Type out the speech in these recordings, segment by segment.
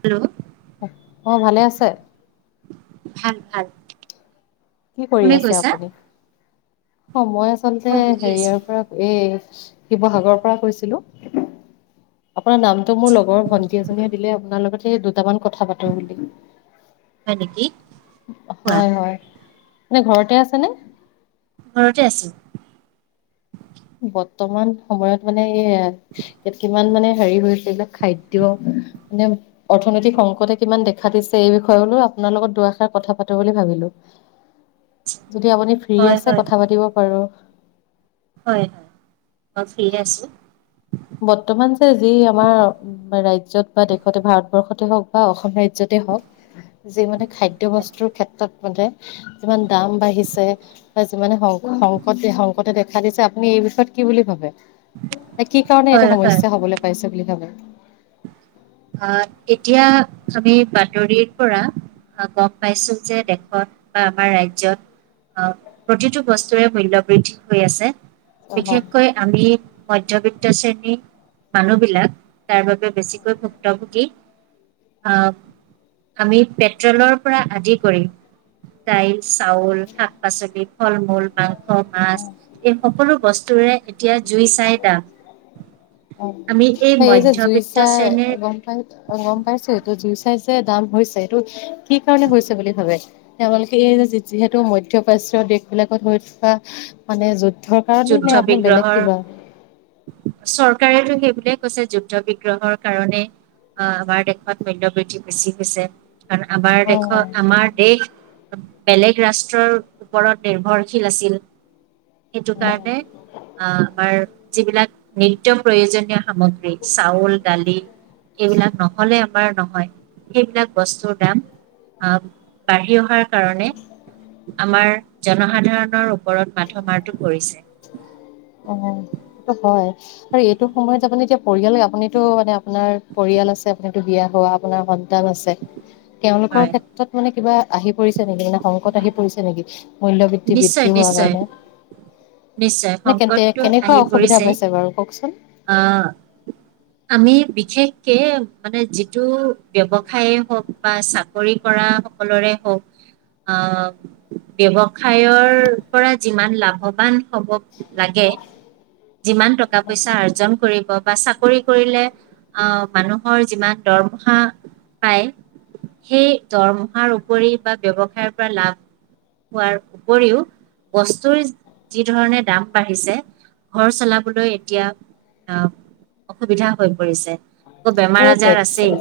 Hello অ' ভালে আছে? ভাল ভাল কি কৰি কোনে আছে কৈছা আপুনি? অ' মই আচলতে মই বহি আছো হেৰিয়াৰ পৰা, এই শিৱসাগৰৰ পৰা কৈছিলো। আপোনাৰ নামটো মোৰ লগৰ ভণ্টি এজনীয়ে দিলে, আপোনাৰ লগত সেই [unintelligible] দুটামান কথা পাতো বুলি। হয় নেকি কোৱা হয় হয় মানে ঘৰতে আছে নে? ঘৰতে আছো। [unintelligible] বৰ্তমান সময়ত মানে সেয়া, ইয়াত কিমান মানে হেৰি হৈছিল যে খাদ্য মানে অৰ্থনৈতিক সংকটে কিমান দেখা দিছে এই বিষয়ে বোলো আপোনাৰ লগত দুআষাৰ কথা পাতো বুলি ভাবিলো। যদি আপুনি ফ্ৰী হয় আছে, হয় কথা পাতিব পাৰো হয় মই ফ্ৰ্ৰীে আছোঁ বৰ্তমান যে যি আমাৰ ৰাজ্যত বা দেশতে ভাৰতবৰ্ষতে হওঁক বা অসম ৰাজ্যতে হওঁক যে মানে খাদ্য হয় বস্তুৰ ক্ষেত্ৰত যিমান দাম বাঢ়িছে বা যিমানে সং সংকটে সংকটে দেখা দিছে আপুনি এই বিষয়ত কি বুলি ভাবে? কি কাৰণে এইটো হয় হয় সমস্যা হ'বলৈ পাইছে বুলি ভাবে? আহ এতিয়া আমি বাতৰিৰ পৰা গম পাইছো যে দেশত বা আমাৰ ৰাজ্যত আহ প্ৰতিটো বস্তুৰে মূল্য বৃদ্ধি হৈ আছে। অ বিশেষকৈ আমি মধ্যবিত্ত শ্ৰেণীৰ মানুহ বিলাক তাৰ বাবে বেছিকৈ ভু ভুক্তভোগী আহ আমি পেট্ৰলৰ পৰা আদি কৰি প্ৰায় চাউল, শাক, পাচলি ফল-মূল, মাংস-মাছ এই সকলো বস্তুৰে এতিয়া জুই চাই দাম। অ', আমি এই যে জুই মধ্যবিত্ত চাই শ্ৰেণীৰ গম গম পাইছে, এইটো জুই চাই যে দাম হৈছে এইটো কি কাৰণে হৈছে বুলি ভাবে? তেওঁলোকে এই যে যিহেতু মধ্যপ্ৰাচীয় দেশবিলাকত হৈ থকা মানে য ঘৰৰ কাৰণে যুদ্ধ নে আপুনি বেলেগ বিগ্ৰহৰ কিবা। চৰকাৰেতো সেই বুলিয়ে কৈছে যুদ্ধ বিগ্ৰহৰ কাৰণে, আমাৰ দেশত মূল্য বৃদ্ধি বেছি হৈছে। কাৰণ আমাৰ দেশৰ উম, আমাৰ দেশ বেলেগ ৰাষ্ট্ৰৰ ওপৰত নিৰ্ভৰশীল আছিল। সেইটো উম, কাৰণে আ আমাৰ যিবিলাক নিত্য প্ৰয়োজনীয় সামগ্ৰী চাউল দালি। এইবিলাক নহ'লে? আমাৰ নহয় সেইবিলাক বস্তুৰ দাম বাঢ়ি অহাৰ কাৰণে আমাৰ জনসাধাৰণৰ ওপৰত মাথা মাৰ কৰিছে। অ হয় আৰু এইটো সময়ত আপুনি এতিয়া পৰিয়াল আপুনিতো মানে আপোনাৰ পৰিয়াল আছে আপুনিটো বিয়া হোৱা আপোনাৰ কিতাপ আছে তেওঁলোকৰ হয় ক্ষেত্ৰত মানে কিবা আহি পৰিছে নেকি মানে সংকট আহি পৰিছে নেকি মুল্যবৃদ্ধি নিশ্চয় বৃদ্ধি হোৱা নিশ্চয় বাবে। নিশ্চয় মানে কেন্তে সংকটটো কেনেকুৱা আহি অসুবিধা পৰিছে পাইছে বাৰু কওকচোন আহ আমি বিশেষকে মানে যিটো ব্যৱসায় হওক, বা চাকৰি কৰা সকলৰে হওক আহ ব্যৱসায় খায়ৰ পৰা যিমান লাভৱান হ'ব লাগে। যিমান টকা পইচা অৰ্জন কৰিব বা চাকৰি কৰিলে আহ মানুহৰ যিমান দৰমহা পায় সেই দৰমহাৰ উপৰি বা ব্যৱসায়ৰ পৰা লাভ হোৱাৰ উপৰিও বস্তুৰ যি ধৰণে দাম বাঢ়িছে ঘৰ চলাবলৈ এতিয়া আহ অসুবিধা হৈ পৰিছে আকৌ বেমাৰ সেই আজাৰ টেক্স আছেই অ'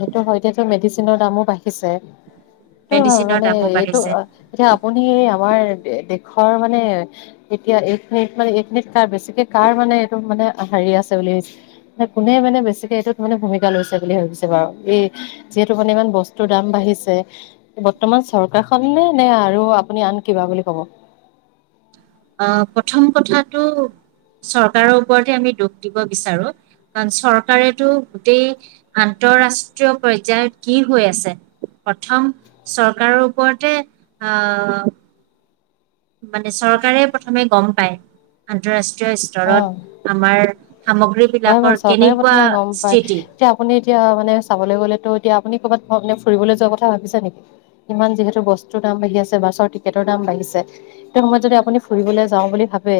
সেইটো হয় দিয়াচোন মে [unintelligible] দামো বাঢ়িছে সেইটো হয়, মেডিচিনৰ মানে দামো এইটো বাঢ়িছে এতিয়া আপুনি আমাৰ দেশ কও মানে এতিয়া এক মিনিট মানে এক মিনিট কাৰ বেছিকে কাৰ মানে এইটোত মানে হেৰি আছে বুলি কোনে মানে বেছি এইটোত মানে ভূমিকা লৈছে বুলি ভাবিছে বাৰু, এই যিহেতু মানে ইমান বস্তুৰ দাম বাঢ়িছে বৰ্তমান চৰকাৰ খননে নে আৰু আপুনি আন কিবা বুলি কব। অহ' প্ৰথম কথাটো চৰকাৰৰ ওপৰতে আমি দোষ দিব বিচাৰো। কাৰণ চৰকাৰেতো গোটেই আন্তৰাষ্ট্ৰীয় পৰ্যায়ত কি হৈ আছে প্ৰথম চৰকাৰৰ ওপৰতে আ' মানে চৰকাৰে প্ৰথমে গম পায়। আন্তঃৰাষ্ট্ৰীয় আন্তঃৰাষ্ট্ৰীয় অ স্তৰত আমাৰ সামগ্ৰী হয় বাৰু বিলাকৰ চৰকাৰে কেনেকুৱা প্ৰথমে গম পায়। স্থিতি এতিয়া আপুনি এতিয়া মানে চাবলৈ গলেতো এতিয়া আপুনি ক'ৰবাত ফুৰিবলৈ যোৱা কথা ভাবিছে নেকি? ইমান যিহেতু বস্তুৰ দাম বাঢ়ি আছে বাছৰ টিকেটৰ দাম বাঢ়িছে, সেইটো সময়ত যদি আপুনি ফুৰিবলৈ যাও বুলি ভাবে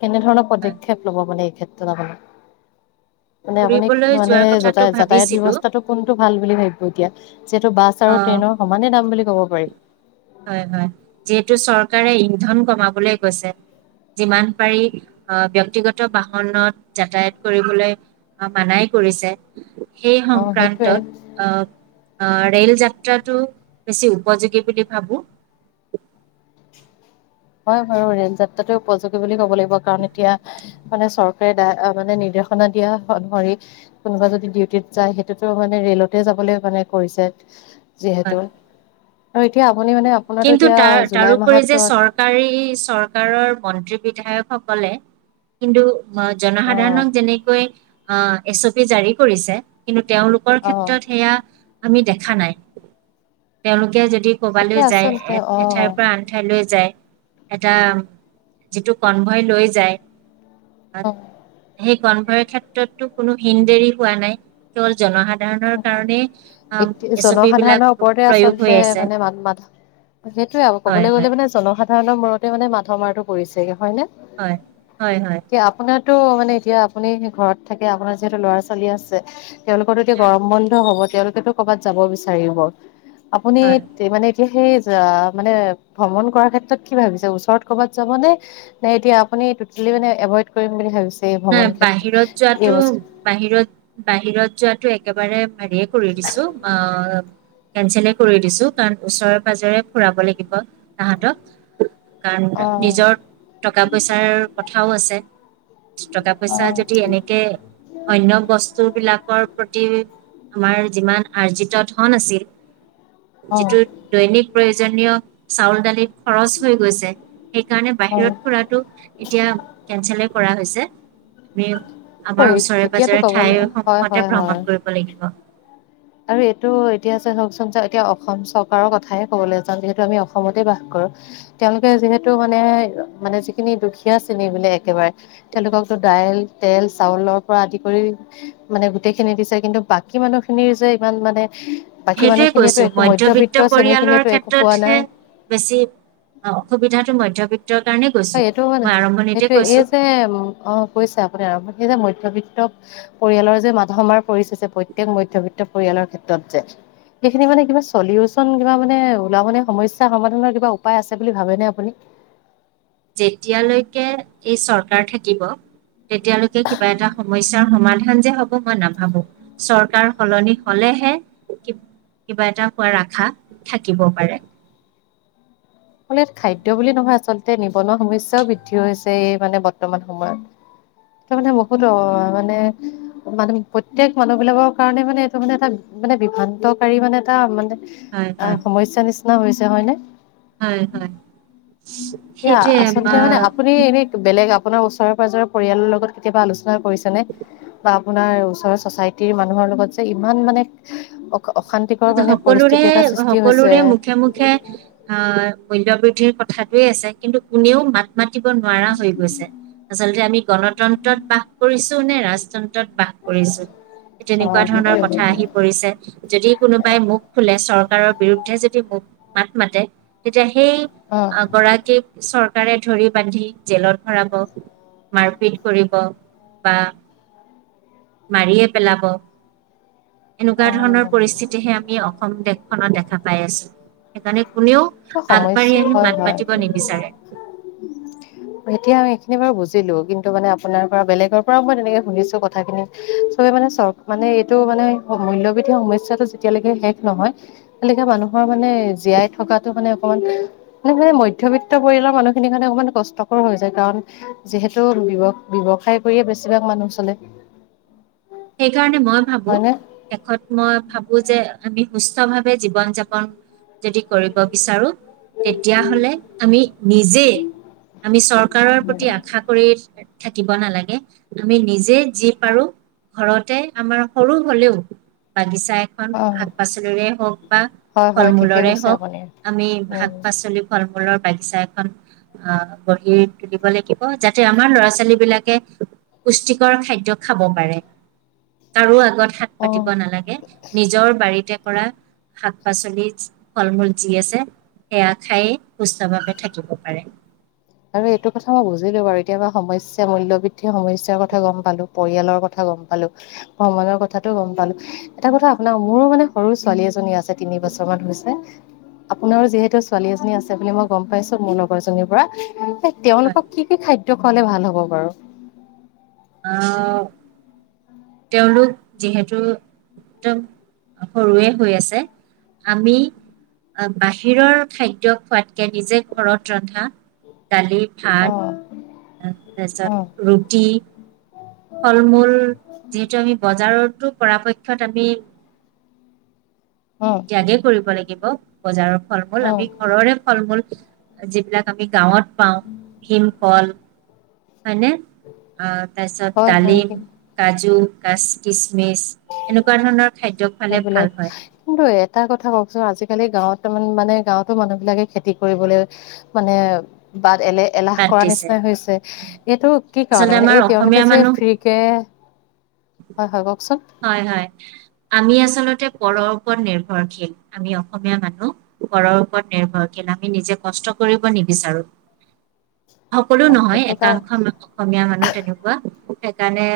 কেনেধৰণৰ হয় পদক্ষেপ ল'ব মানে এইক্ষেত্ৰত। [unintelligible] মানে আপুনি ফুৰিবলৈ মানে যোৱাৰ যতা কথাটো যাতায়াত ভাবিছিলো ব্যৱস্থাটো কোনটো ভাল বুলি ভাবিব। এতিয়া, যিহেতু বাছ অ আৰু ট্ৰেইনৰ সমানে দাম বুলি কব পাৰি। হয় হয় যিহেতু চৰকাৰে ইন্ধন কমাবলৈ গৈছে যিমান পাৰি অহ ব্যক্তিগত বাহনত যাতায়াত কৰিবলৈ অ মানাই কৰিছে সেই অ' সেইটোৱে সংক্ৰান্তত আহ আ ৰে'ল যাত্ৰাটো বেছি উপযোগী বুলি ভাবোঁ হয় বাৰু ৰে'ল যাত্ৰাতো উপযোগী বুলি ক'ব লাগিব কাৰণ এতিয়া মানে চৰকাৰে দা অ মানে নিৰ্দেশনা দিয়া অনুসৰি কোনোবা যদি ডিউটিত যায় সেইটোতো মানে ৰেলতে যাবলৈ মানে কৰিছে হয় যিহেতু আৰু এতিয়া আপুনি মানে আপোনাতো কিন্তু এতিয়া তাৰ জুলাই তাৰোপৰি যে মাহত চৰকাৰী চৰকাৰৰ মন্ত্ৰী বিধায়কসকলে কিন্তু জনসাধাৰণক যেনেকৈ অ এছ অ পি জাৰি কৰিছে কিন্তু তেওঁলোকৰ অ ক্ষেত্ৰত সেয়া আমি দেখা নাই তেওঁলোকে যদি সেইটোৱে কবালৈ যায় আচলতে এ অ এঠাইৰ পৰা আন ঠাইলৈ যায় এটা যিটো কনভয় লৈ যায় আত অ সেই কন্ভাৰে ক্ষেত্ৰততো কোনো হিন দেৰি হোৱা নাই কেৱল জনসাধাৰণ সাধাৰণৰ কাৰণেই এতিয়া এছ অ' পি বিলাক প্ৰয়োগ হৈ আছে বাকি সেইটোয়ে আৰু হয়, ক'বলৈ গ'লে হয়, মানে জনসাধ সাধাৰণৰ মূৰতে মাধৰ-মাৰটো পৰিছে চাগে। হয় নে হয়, হয়, হয়, কি আপোনাৰ টো মানে এতিয়া আপুনি ঘৰত থাকে আপোনাৰ যিহেতু ল'ৰা ছোৱালী আছে তেওঁলোক কি হয়। গৰম বন্ধ হ'ব তেওঁলোকেতো ক'ৰবাত যাব বিচাৰিব আপুনি হয় যিমানে এতিয়া সেই যা মানে ভ্ৰমণ কৰাৰ ক্ষেত্ৰত কি ভাবিছে ওচৰত ক'ৰবাত যাবনে নে এতিয়া আপুনি টোটেলি মানে এভইড কৰিম বুলি ভাবিছে এই নাই ভ্ৰমণ বাহিৰত ক্ষেত্ৰত এই যোৱাটো বছৰ বাহিৰত বাহিৰত যোৱাটো এক একেবাৰে [unintelligible] কৰি দিছো অ কেঞ্চেলে কৰি দিছো কাৰণ ওচৰে-পাজৰে ফুৰাব লাগিব তাহঁতক কাৰণ অ নিজৰ টকা পইচাৰ কথা। আও আছে টকা অ পইচা যদি এনেকে, অন্য বস্তু বিলাকৰ প্ৰতি আমাৰ যিমান আৰ্জিত ধন আছিল অ যিটো দৈনিক প্ৰয়োজনীয় চাউল, দালি খৰচ হৈ গৈছে, সেইকাৰণে অ বাহিৰত ফুৰা টো এতিয়া কেনচেল কৰা হৈছে [inaudible] আমি, আমাৰ হয় এতিয়াতো ওচৰে-পাজৰে ক'বলৈ ঠাই হয় সমূহতে হয় হয় ভ্ৰমণ কৰিব লাগিব। আৰু এইটো এতিয়া [unintelligible] এতিয়া অসম চৰকাৰৰ কথাহে ক'বলৈ যাও, যিহেতু আমি অসমতে বাস কৰোঁ, তেওঁলোকে যিহেতু মানে, মানে যিখিনি দুখীয়া শ্ৰেণীৰ বোলে একেবাৰে, তেওঁলোকক তো দাইল, তেল, চাউলৰ পৰা আদি কৰি, মানে গোটেই খিনি দিছে, কিন্তু বাকী মানুহখিনিৰ যে ইমান মানে বাকী সেইটোয়ে মানুহখিনিয়েতো কৈছো, একো মধ্যবিত্ত শ্ৰেণীৰ পৰিয়ালৰ খিনিয়েতো একো পোৱা ক্ষেত্ৰতহে নাই। বেছি, অ, অসুবিধাটো মধ্যবিত্ত হয় এইটো মানে, সেইটোয়ে এই কৈছো যে, অ, পইচা [unintelligible] মধ্যবিত্ত, পৰিয়ালৰ যে মাধ মাৰ পৰিছে প্ৰত্যেক মধ্যবিত্ত পৰিয়ালৰ ক্ষেত্ৰত যে, সেইখিনি মানে কিবা চলিউচন কিবা মানে উলাবনে সমস্যা সমাধানৰ কিবা উপায় আছে বুলি ভাবেনে আপুনি। যেতিয়ালৈকে এই চৰকাৰ থাকিব তেতিয়ালৈকে কিবা এটা সমস্যা সমাধান যে হ'ব মই নাভাবো। চৰকাৰ সলনি হ'লেহে, কিব কিবা এটা হোৱা আশা থাকিব পাৰে। [unintelligible] ইয়াত খাদ্য বুলি নহয় আচলতে নিবনুৱা সমস্যা বৃদ্ধি হৈছে এই মানে বৰ্তমান সময়ত, এইটো মানে বহুত অ, মানে, [unintelligible] প্ৰত্যেক মানুহ বিলাকৰ কাৰণে মানে এইটো মানে এটা মানে বিভ্ৰান্তকাৰী মানে এটা মানে হয় অ, হয় সমস্যা নিচিনা হৈছে [unintelligible] হয়‌ নে? হয় হয়, এতিয়া সেইটোৱেই আচলতে মানে আমাৰ আপুনি এনে বেলেগ আপোনাৰ ওচৰৰ পাজৰৰ পৰিয়ালৰ লগত কেতিয়াবা আলোচনা [unintelligible] কৰিছে নে বা নাই ওচৰৰ চচাইটিৰ মানুহৰ লগত যে, ইমান মানে অক সকলোৰে হৈছে। সকলোৰে মুখে মুখে, অ মূল্যবৃদ্ধিৰ কথাটোৱেই আছে কিন্তু কোনেও মাত মাত [unintelligible] নোৱাৰা হৈ গৈছে, আচলতে আমি গণতন্ত্ৰত বাস কৰিছো নে ৰাজতন্ত্ৰ ত বাস কৰিছোঁ। তেনেকুৱা অ', ধৰণৰ সেইটোৱে কথা সেইটোৱে। আহি পৰিছে, যদি কোনোবাই মুখ খোলে চৰকাৰৰ বিৰুদ্ধে যদি মুক মাত মাতে, তেতিয়া সেই, অ, গৰাকীক চৰকাৰে ধৰি বান্ধি জেলত ভৰাব, মাৰপিট কৰিব বা মাৰিয়ে পেলাব। এনেকুৱা অ'। ধৰণৰ পৰিস্থিতিহে আমি অসম দেশখনত দেখা পাই আছো। সেইকাৰণে কোনেও আগবাঢ়ি সমস্যা আহি হয় মাত হয়। মাতিব নিবিচাৰে। এ বাৰ বুজিলো [unintelligible] সেইকাৰণে মই ভাবো হয়নে শেষত মই ভাবো যে আমি সুস্থ ভাৱে জীৱন যাপন যদি কৰিব বিচাৰো তেতিয়াাহলে আমি নিজে আমি চৰকাৰৰ প্ৰতি আশা কৰি থাকিব নালাগে আমি নিজে যি পাৰো ঘৰতে আমাৰ সৰু হলেও বাগিচা এখন অ শাক পাচলিৰে হওক বা হয় ফল হয় ঠিকে মূলৰে কৈছে হওক আপুনি আমি উম শাক পাচলি ফল মূল লৰ বাগিছা এখন আহ গঢ়ি তুলিব লাগিব যাতে আমাৰ ল'ৰা ছোৱালী বিলাকে পুষ্টিকৰ খাদ্যয় খাব পাৰে তাৰো আগত অ [inaudible] নালাগে নিজৰ বাৰীতে শাক পাচলি ফল মূল যি আছে সেয়া খায়েই সুস্থভাৱে থাকিব পাৰে আৰু এইটো কথা মই বুজিলো বাৰু এতিয়াবা সমস্যা মূল্য় বৃদ্ধিৰ সমস্যাৰ কথা গম পালো পৰিয়ালৰ কথা গম পালো ভগৱান কথাটো গম পালো এটা কথা আপোনাৰ মোৰো মানে সৰু ছোৱালী এজনী আছে তিনি বছৰ মান হৈছে আপোনাৰো যিহেতু ছোৱালী এজনী আছে বুলি মই গম পাইছো মোৰ লগৰ জনীৰ পৰা অ [inaudible] হয় তেওঁলোকক কি কি খাদ্য টো খালে ভাল হ'ব বাৰু আহ তেওঁলোক যিহেতু একদম সৰুৱে হৈ আছে আমি বাহিৰৰ খাদ্য খোৱাতকে নিজে ঘৰত ৰন্ধা দালি, অ ভাত অ তাৰপিছত ৰুটি ফল মূল যিহেতু আমি বজাৰত পৰাপক্ষত আমি অ ত্যাগেই কৰিব লাগিব বজাৰৰ ফল মূল অ আমি ঘৰৰে ফল মূল যিবিলাক আমি গাঁৱত পাওঁ ভীমকল হয় নে অ তাৰপিছত হয় হয় ডালিম, কাজু কিচমিচ এনেকুৱা ধৰণৰ খাদ্য খালে ভাল সেইবিলাক হয় কিন্তু এটা কথা কওকচোন আজিকালি গাঁৱত ্তমান মানে গাঁৱতো মানুহ বিলাকে খেতি কৰিবলৈ মানে বাট এলে এলাহ বাদ কৰা দিছে নিচিননা হৈছে আচলতে এইটো কি কাৰনেে মানে আমাৰ এই তেওঁলোকে অসমীয়া যে মানুহ ফ্ৰী কে হয়' হয়' কও হয় হয়। আমি আচলতে পৰৰ ওপৰত নিৰ্ভৰশীল আমি অসমীয়া মানুহ পৰৰ ওপৰত নিৰ্ভৰশীল আমি নিজে কষ্ট কৰিব নিবিচাৰো। সকলো অ নহয় সেইটো কাৰ একাংশ অসমীয়া মানুহ তেনেকুৱা। সেইকাৰণে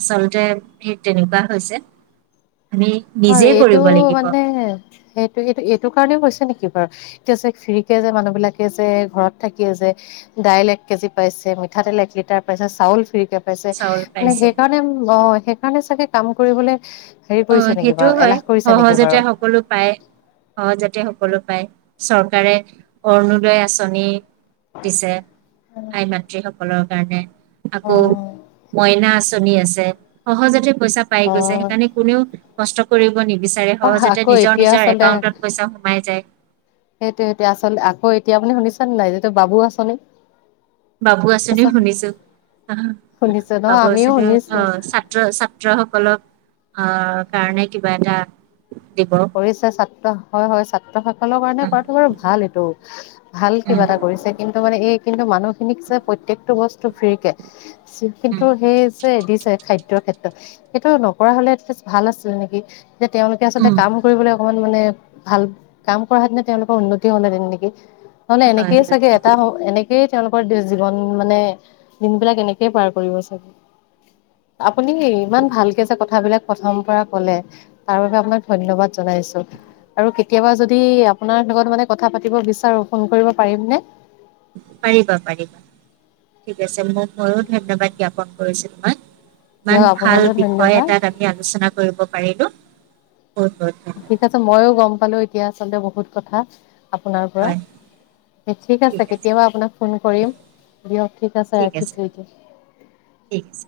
আচলতে তেনেকুৱা হৈছে। আমি আৰু নিজে এইটো কৰিব লাগিব মানে সেইটো এইটো এইটো কাৰণেও হৈছে নেকি। এতিয়া যে ফ্ৰীকে যে মানুহ বিলাকে যে ঘৰত থাকিয়ে যে দাইল এক কেজি পাইছে, মিঠাতেল এক লিটাৰ পাইছে, চাউল ফ্ৰী পাইছে চাউল মানে পাইছে সেইকাৰণে অ সেইকাৰণে চাগে। কাম কৰিবলৈ সেই পইচা সেইটো হয় সহজতে সকলো পায় সহজতে সকলো চৰকাৰে অৰুণোদয় আঁচনি। দিছে আই মাতৃসক সকলৰ কাৰণে আকৌ অ মইনা আছ চলি আছে সহজতে পইচা পাই অ গৈছে সেইকাৰণে কষ্ট কৰিব নেকি? অ', আকৌ এতিয়া আচলতে পইচা সোমাই যায় সেইটোয়ে সেইটোয়ে আচলতে আকৌ এতিয়া এতিয়া আপুনি শুনিছ নে নাই যিটো বাবু আচনি বাবু আঁচনিও শুনিছো শুনিছে ন বাবু আমিও আঁচনিৰো শুনিছো অ', ছাত্ৰ ছাত্ৰ সকলক অ', কাৰণে কিবা এটা দিব কৰিছে ছাত্ৰ। হয় হয় ছাত সকলৰ কাৰণে উম, কৰাটো বাৰু ভাল এইটো। ভাল উম, কিবা এটা কৰিছে কিন্তু মানে এই কিন্তু মানুহখিনিক যে প্ৰত্যেকটো বস্তু ফ্ৰীকে কিন্তু উম, সেই যে দিছে খাদ্য ক্ষেত্ৰত সেইটো নকৰা হলে এটলিষ্ট ভাল আছিল নেকি? যে তেওঁলোকে আচলতে উম, অকমান মানে ভাল কাম কৰা হেতেনে তেওঁলোকৰ উন্নতি হ'ল হেতেন নেকি! নহ'লে হয়, এনেকে হয় চাগে এটা সেইটোতো হয়। এনেকেই তেওঁলোকৰ জীৱন মানে দিন বিলাক এনেকেই পাৰ কৰিব চাগে আপুনি ইমান ভালকে যে কথাবিলাক প্ৰথম পৰা গ'লে তাৰোগামত ধন্যবাদ জনাইছো আৰু কেতিয়াবা যদি আপোনাৰ লগত মানে কথা পাতিব বিচাৰো ফোন কৰিব পাৰিমনে? পাৰিবা পাৰিবা, ঠিক আছে মোক বহো ধন্যবাদ জ্ঞাপন। কৈছিল ন'। দিয়ক ইমান ভাল আপোনালৈও বিষয় ধন্যবাদ এটাত আমি আলোচনা কৰিব পাৰিলো। অ'। ঠিক আছে মইয়ো গম পালো এতিয়া আচলতে বহুত কথা আপোনাৰ পৰা, হয় ঠিক আছে কেতিয়াবা আপোনাক ফোন কৰিম দিয়ক ঠিক, আছে ৰাখিছো এতিয়া। ঠিক আছে।